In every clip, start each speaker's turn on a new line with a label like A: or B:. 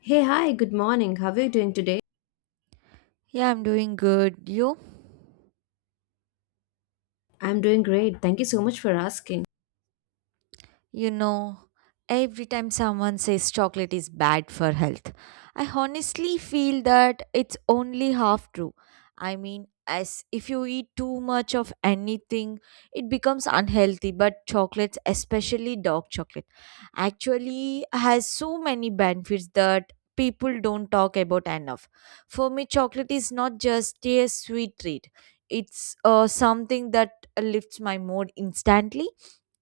A: Hey, hi, good morning. How are you doing today?
B: Yeah, I'm doing good. You?
A: I'm doing great. Thank you so much for asking.
B: You know, every time someone says chocolate is bad for health, I honestly feel that it's only half true. I mean, as if you eat too much of anything, it becomes unhealthy. But chocolates, especially dark chocolate, actually has so many benefits that people don't talk about enough. For me, chocolate is not just a sweet treat. It's something that lifts my mood instantly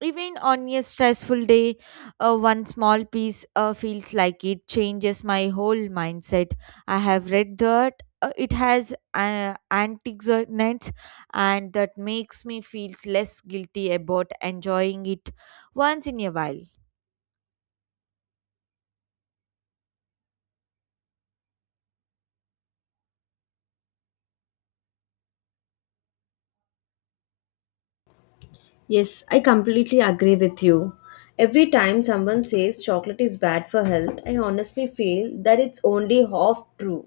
B: even on a stressful day. One small piece feels like it changes my whole mindset. I have read that it has antioxidants, and that makes me feel less guilty about enjoying it once in a while.
A: Yes, I completely agree with you. Every time someone says chocolate is bad for health, I honestly feel that it's only half true.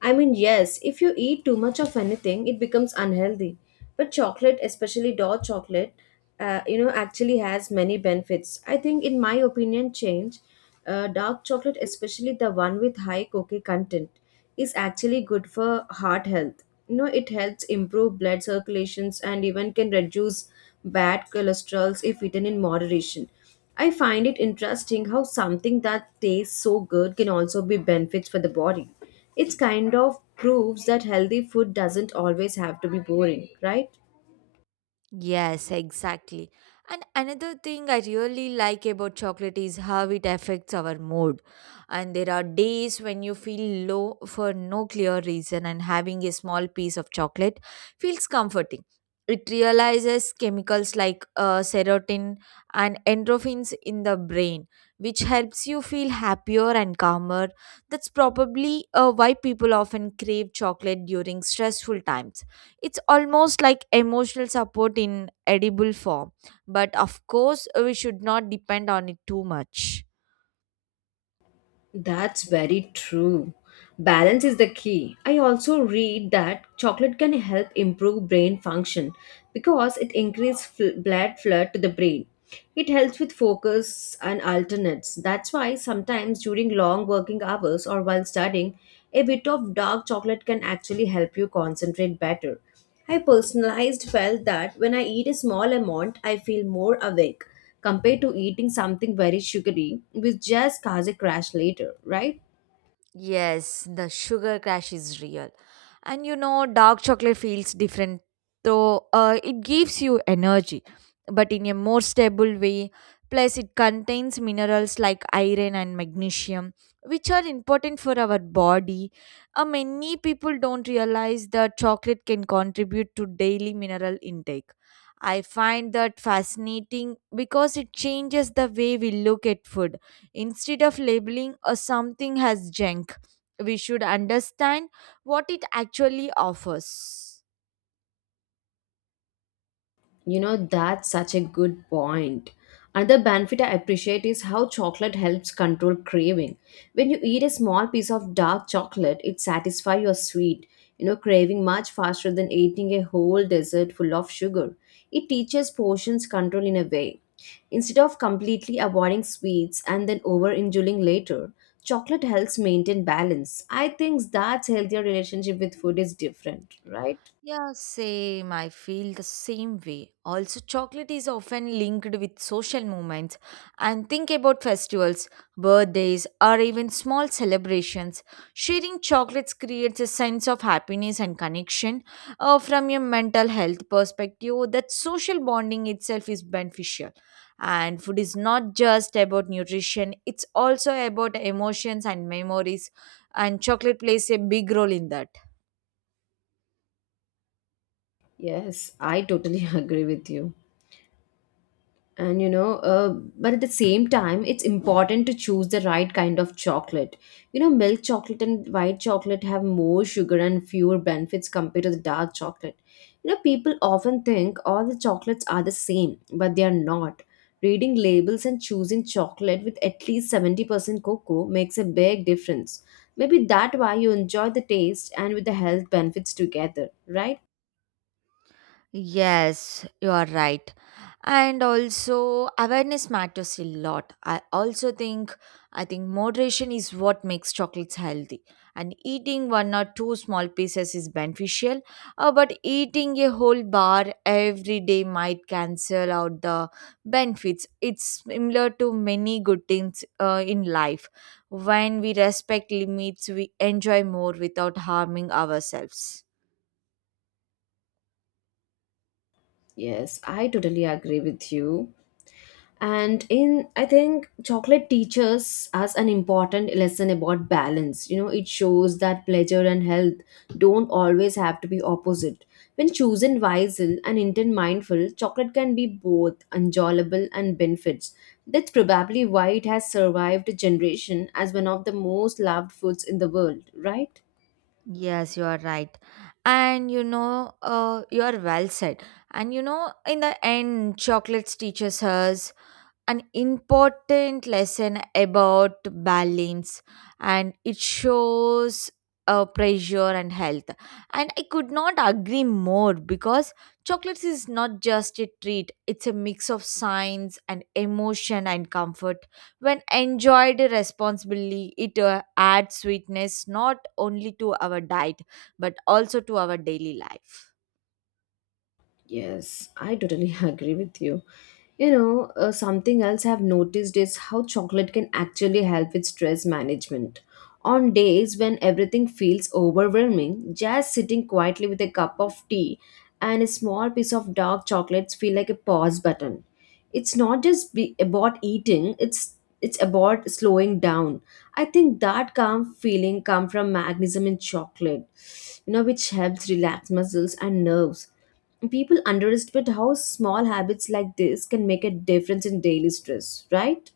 A: I mean, yes, if you eat too much of anything, it becomes unhealthy. But chocolate, especially dark chocolate, you know, actually has many benefits. I think, in my opinion, change. Dark chocolate, especially the one with high cocoa content, is actually good for heart health. You know, it helps improve blood circulations and even can reduce bad cholesterols if eaten in moderation. I find it interesting how something that tastes so good can also be benefits for the body. It's kind of proves that healthy food doesn't always have to be boring, right?
B: Yes, exactly. And another thing I really like about chocolate is how it affects our mood. And there are days when you feel low for no clear reason, and having a small piece of chocolate feels comforting. It realizes chemicals like serotonin and endorphins in the brain, which helps you feel happier and calmer. That's probably why people often crave chocolate during stressful times. It's almost like emotional support in edible form, but of course, we should not depend on it too much.
A: That's very true. Balance is the key. I also read that chocolate can help improve brain function because it increases blood flow to the brain. It helps with focus and alternates. That's why sometimes during long working hours or while studying, a bit of dark chocolate can actually help you concentrate better. I personalized felt that when I eat a small amount, I feel more awake compared to eating something very sugary, which just cause a crash later, right?
B: Yes, the sugar crash is real. And you know, dark chocolate feels different, though it gives you energy, but in a more stable way. Plus, it contains minerals like iron and magnesium, which are important for our body. Many people don't realize that chocolate can contribute to daily mineral intake. I find that fascinating because it changes the way we look at food. Instead of labeling a something as junk, we should understand what it actually offers.
A: You know, that's such a good point. Another benefit I appreciate is how chocolate helps control craving. When you eat a small piece of dark chocolate, it satisfies your sweet, you know, craving much faster than eating a whole dessert full of sugar. It teaches portions control in a way. Instead of completely avoiding sweets and then overindulging later, chocolate helps maintain balance. I think that's healthier relationship with food is different, right?
B: Yeah, same. I feel the same way. Also, chocolate is often linked with social movements and think about festivals, birthdays, or even small celebrations. Sharing chocolates creates a sense of happiness and connection. From your mental health perspective, that social bonding itself is beneficial. And food is not just about nutrition, it's also about emotions and memories, and chocolate plays a big role in that.
A: Yes, I totally agree with you. And you know, but at the same time it's important to choose the right kind of chocolate. You know, milk chocolate and white chocolate have more sugar and fewer benefits compared to the dark chocolate. You know, people often think all the chocolates are the same, but they are not. Reading labels and choosing chocolate with at least 70% cocoa makes a big difference. Maybe that's why you enjoy the taste and with the health benefits together, right?
B: Yes, you are right. And also awareness matters a lot. I think moderation is what makes chocolates healthy. And eating one or two small pieces is beneficial, but eating a whole bar every day might cancel out the benefits. It's similar to many good things in life. When we respect limits, we enjoy more without harming ourselves.
A: Yes, I totally agree with you. And in I think chocolate teaches us an important lesson about balance. You know, it shows that pleasure and health don't always have to be opposite. When chosen wisely and intent mindful, chocolate can be both enjoyable and benefits. That's probably why it has survived a generation as one of the most loved foods in the world, right?
B: Yes, you are right. And you know, you are well said. And you know, in the end, chocolates teaches us an important lesson about balance, and it shows pressure and health, and I could not agree more because chocolates is not just a treat, it's a mix of science and emotion and comfort. When enjoyed responsibly, it adds sweetness not only to our diet but also to our daily life.
A: Yes, I totally agree with you. You know, something else I've noticed is how chocolate can actually help with stress management. On days when everything feels overwhelming, just sitting quietly with a cup of tea and a small piece of dark chocolates feel like a pause button. It's not just be about eating, it's about slowing down. I think that calm feeling comes from magnesium in chocolate, you know, which helps relax muscles and nerves. People underestimate how small habits like this can make a difference in daily stress, right?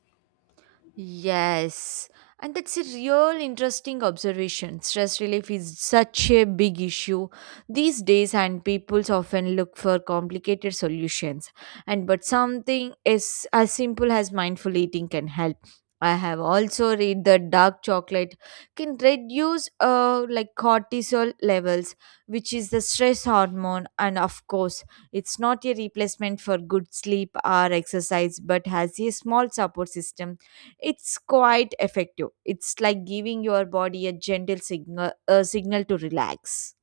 B: Yes, and that's a real interesting observation. Stress relief is such a big issue these days, and people often look for complicated solutions. And but something is as simple as mindful eating can help. I have also read that dark chocolate can reduce like cortisol levels, which is the stress hormone. And of course, it's not a replacement for good sleep or exercise, but has a small support system it's quite effective. It's like giving your body a gentle signal, a signal to relax.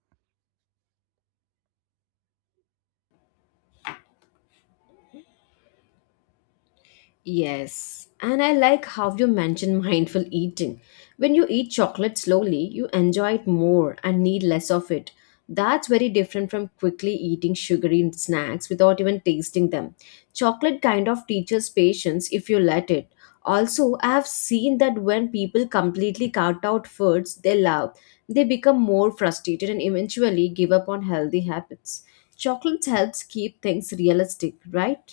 A: Yes, and I like how you mention mindful eating. When you eat chocolate slowly, you enjoy it more and need less of it. That's very different from quickly eating sugary snacks without even tasting them. Chocolate kind of teaches patience if you let it. Also, I have seen that when people completely cut out foods they love, they become more frustrated and eventually give up on healthy habits. Chocolate helps keep things realistic, right?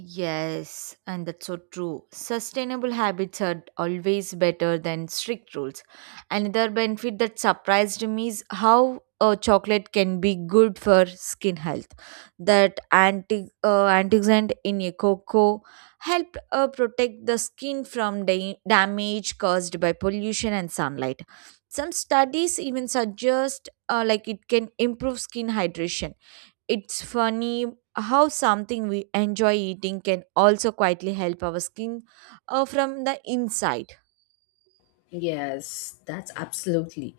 B: Yes, and that's so true. Sustainable habits are always better than strict rules. Another benefit that surprised me is how chocolate can be good for skin health. That antioxidant in a cocoa help protect the skin from damage caused by pollution and sunlight. Some studies even suggest like it can improve skin hydration. It's funny how something we enjoy eating can also quietly help our skin from the inside.
A: Yes, that's absolutely.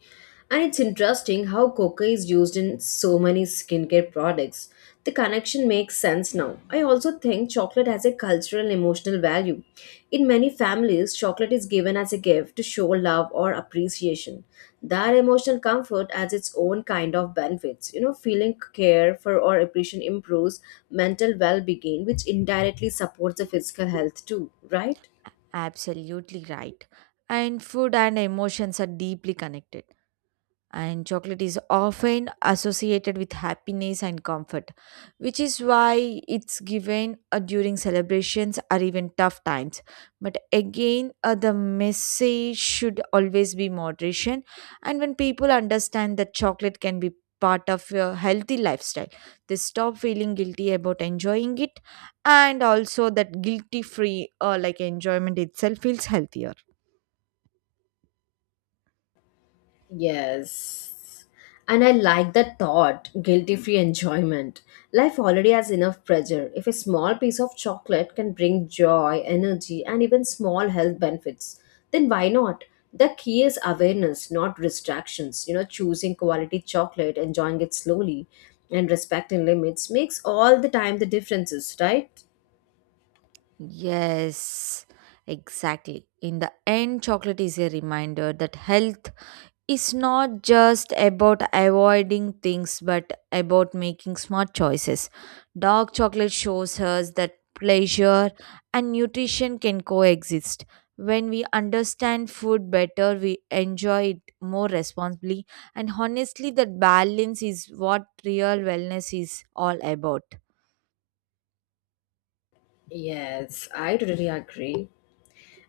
A: And it's interesting how coca is used in so many skincare products. The connection makes sense now. I also think chocolate has a cultural and emotional value. In many families, chocolate is given as a gift to show love or appreciation. That emotional comfort has its own kind of benefits. You know, feeling care for or appreciation improves mental well-being, which indirectly supports the physical health too, right?
B: Absolutely right. And food and emotions are deeply connected. And chocolate is often associated with happiness and comfort, which is why it's given during celebrations or even tough times. But again, the message should always be moderation. And when people understand that chocolate can be part of your healthy lifestyle, they stop feeling guilty about enjoying it. And also that guilty free like enjoyment itself feels healthier.
A: Yes. And I like the thought, guilty free enjoyment. Life already has enough pressure. If a small piece of chocolate can bring joy, energy, and even small health benefits, then why not? The key is awareness, not distractions. You know, choosing quality chocolate, enjoying it slowly, and respecting limits makes all the time the differences, right?
B: Yes, exactly. In the end, chocolate is a reminder that health is not just about avoiding things but about making smart choices. Dark chocolate shows us that pleasure and nutrition can coexist. When we understand food better, we enjoy it more responsibly, and honestly, that balance is what real wellness is all about.
A: Yes, I totally agree.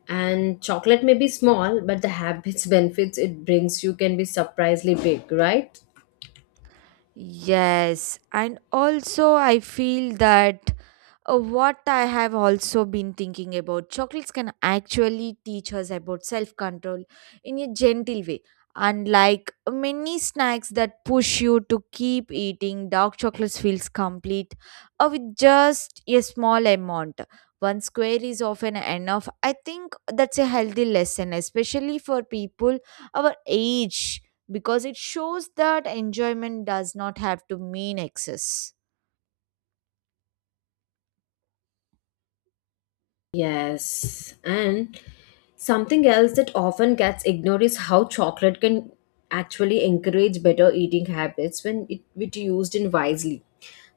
A: And chocolate may be small, but the habits benefits it brings you can be surprisingly big, right?
B: Yes, and also I feel that what I have also been thinking about chocolates can actually teach us about self control in a gentle way. Unlike many snacks that push you to keep eating, dark chocolates feels complete with just a small amount. One square is often enough. I think that's a healthy lesson, especially for people our age, because it shows that enjoyment does not have to mean excess.
A: Yes. And something else that often gets ignored is how chocolate can actually encourage better eating habits when it used in wisely.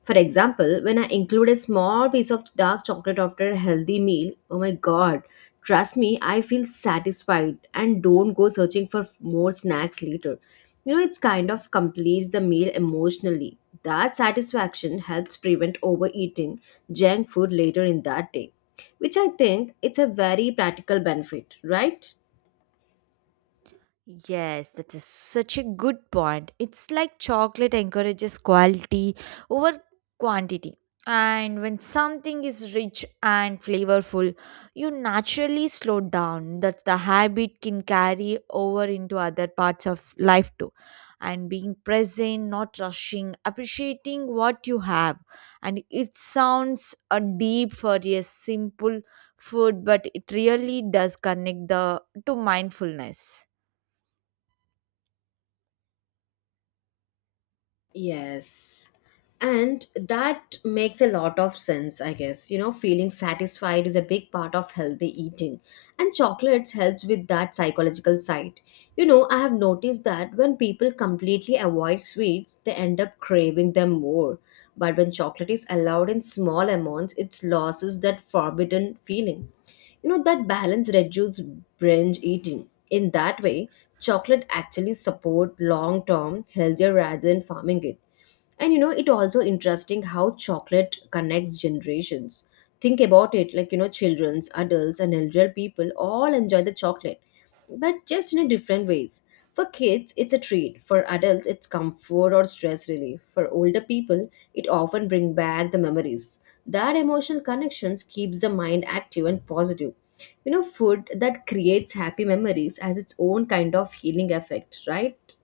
A: For example, when I include a small piece of dark chocolate after a healthy meal, oh my god, trust me, I feel satisfied and don't go searching for more snacks later. You know, it's kind of completes the meal emotionally. That satisfaction helps prevent overeating junk food later in that day, which I think it's a very practical benefit, right?
B: Yes, that is such a good point. It's like chocolate encourages quality over quantity. And when something is rich and flavorful, you naturally slow down. That's the habit can carry over into other parts of life too. And being present, not rushing, appreciating what you have. And it sounds a deep for a simple food, but it really does connect the to mindfulness.
A: Yes. And that makes a lot of sense, I guess. You know, feeling satisfied is a big part of healthy eating, and chocolates helps with that psychological side. You know, I have noticed that when people completely avoid sweets, they end up craving them more. But when chocolate is allowed in small amounts, it loses that forbidden feeling. You know, that balance reduces binge eating. In that way, chocolate actually support long term healthier rather than farming it. And you know, it also interesting how chocolate connects generations. Think about it, like, you know, children's adults and elder people all enjoy the chocolate, but just in a different ways. For kids it's a treat, for adults it's comfort or stress relief, for older people it often bring back the memories. That emotional connections keeps the mind active and positive. You know, food that creates happy memories has its own kind of healing effect, right?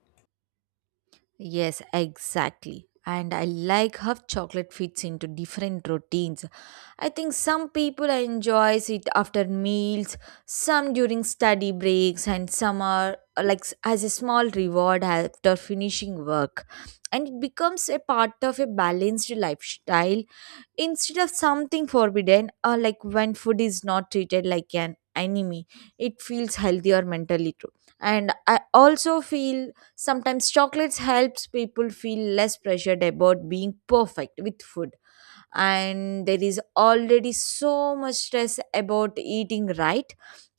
B: Yes, exactly. And I like how chocolate fits into different routines. I think some people enjoys it after meals, some during study breaks, and some are as a small reward after finishing work. And it becomes a part of a balanced lifestyle instead of something forbidden. Or like, when food is not treated like an enemy, it feels healthier mentally too. And I also feel sometimes chocolates helps people feel less pressured about being perfect with food. And there is already so much stress about eating right,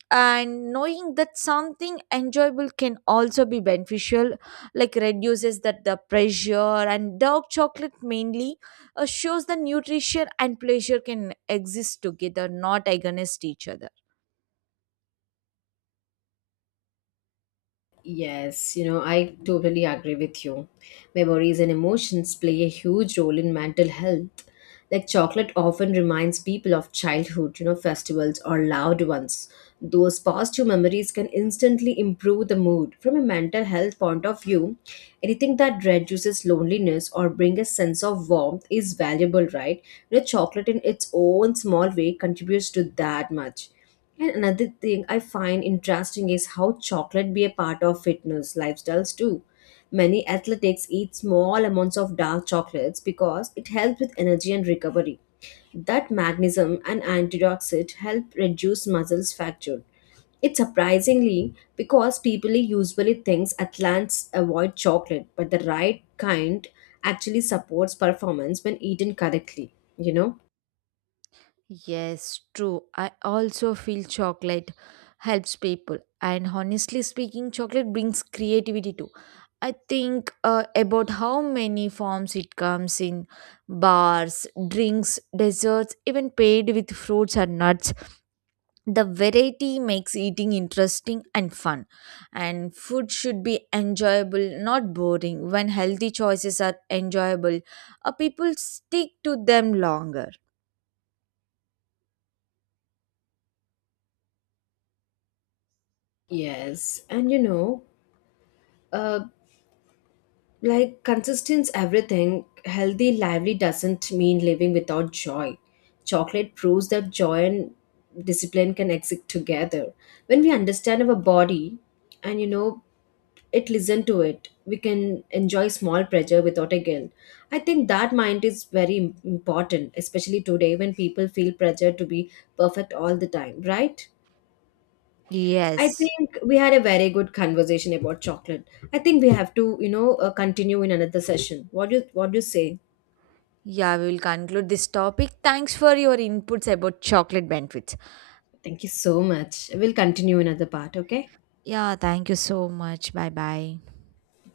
B: and knowing that something enjoyable can also be beneficial like reduces that the pressure. And dark chocolate mainly shows the nutrition and pleasure can exist together, not against each other.
A: Yes, you know, I totally agree with you. Memories and emotions play a huge role in mental health. Like chocolate often reminds people of childhood, you know, festivals or loved ones. Those positive memories can instantly improve the mood. From a mental health point of view, anything that reduces loneliness or brings a sense of warmth is valuable, right? You know, chocolate in its own small way contributes to that much. And another thing I find interesting is how chocolate be a part of fitness lifestyles too. Many athletes eat small amounts of dark chocolates because it helps with energy and recovery. That magnesium and antioxidant help reduce muscles fracture. It's surprisingly because people usually think athletes avoid chocolate, but the right kind actually supports performance when eaten correctly, you know?
B: Yes, true. I also feel chocolate helps people. And honestly speaking, chocolate brings creativity too. I think about how many forms it comes in: bars, drinks, desserts, even paid with fruits or nuts. The variety makes eating interesting and fun. And food should be enjoyable, not boring. When healthy choices are enjoyable, people stick to them longer.
A: Yes, and you know, uh, like consistency, everything, healthy lively doesn't mean living without joy. Chocolate proves that joy and discipline can exist together. When we understand our body, and you know it listen to it, we can enjoy small pleasure without a guilt. I think that mind is very important, especially today when people feel pressure to be perfect all the time, right? I
B: Yes.
A: think we had a very good conversation about chocolate. I think we have to, you know, continue in another session. What do you say?
B: Yeah, we will conclude this topic. Thanks for your inputs about chocolate benefits.
A: Thank you so much. We'll continue another part, okay?
B: Yeah, thank you so much. Bye bye.
A: Bye.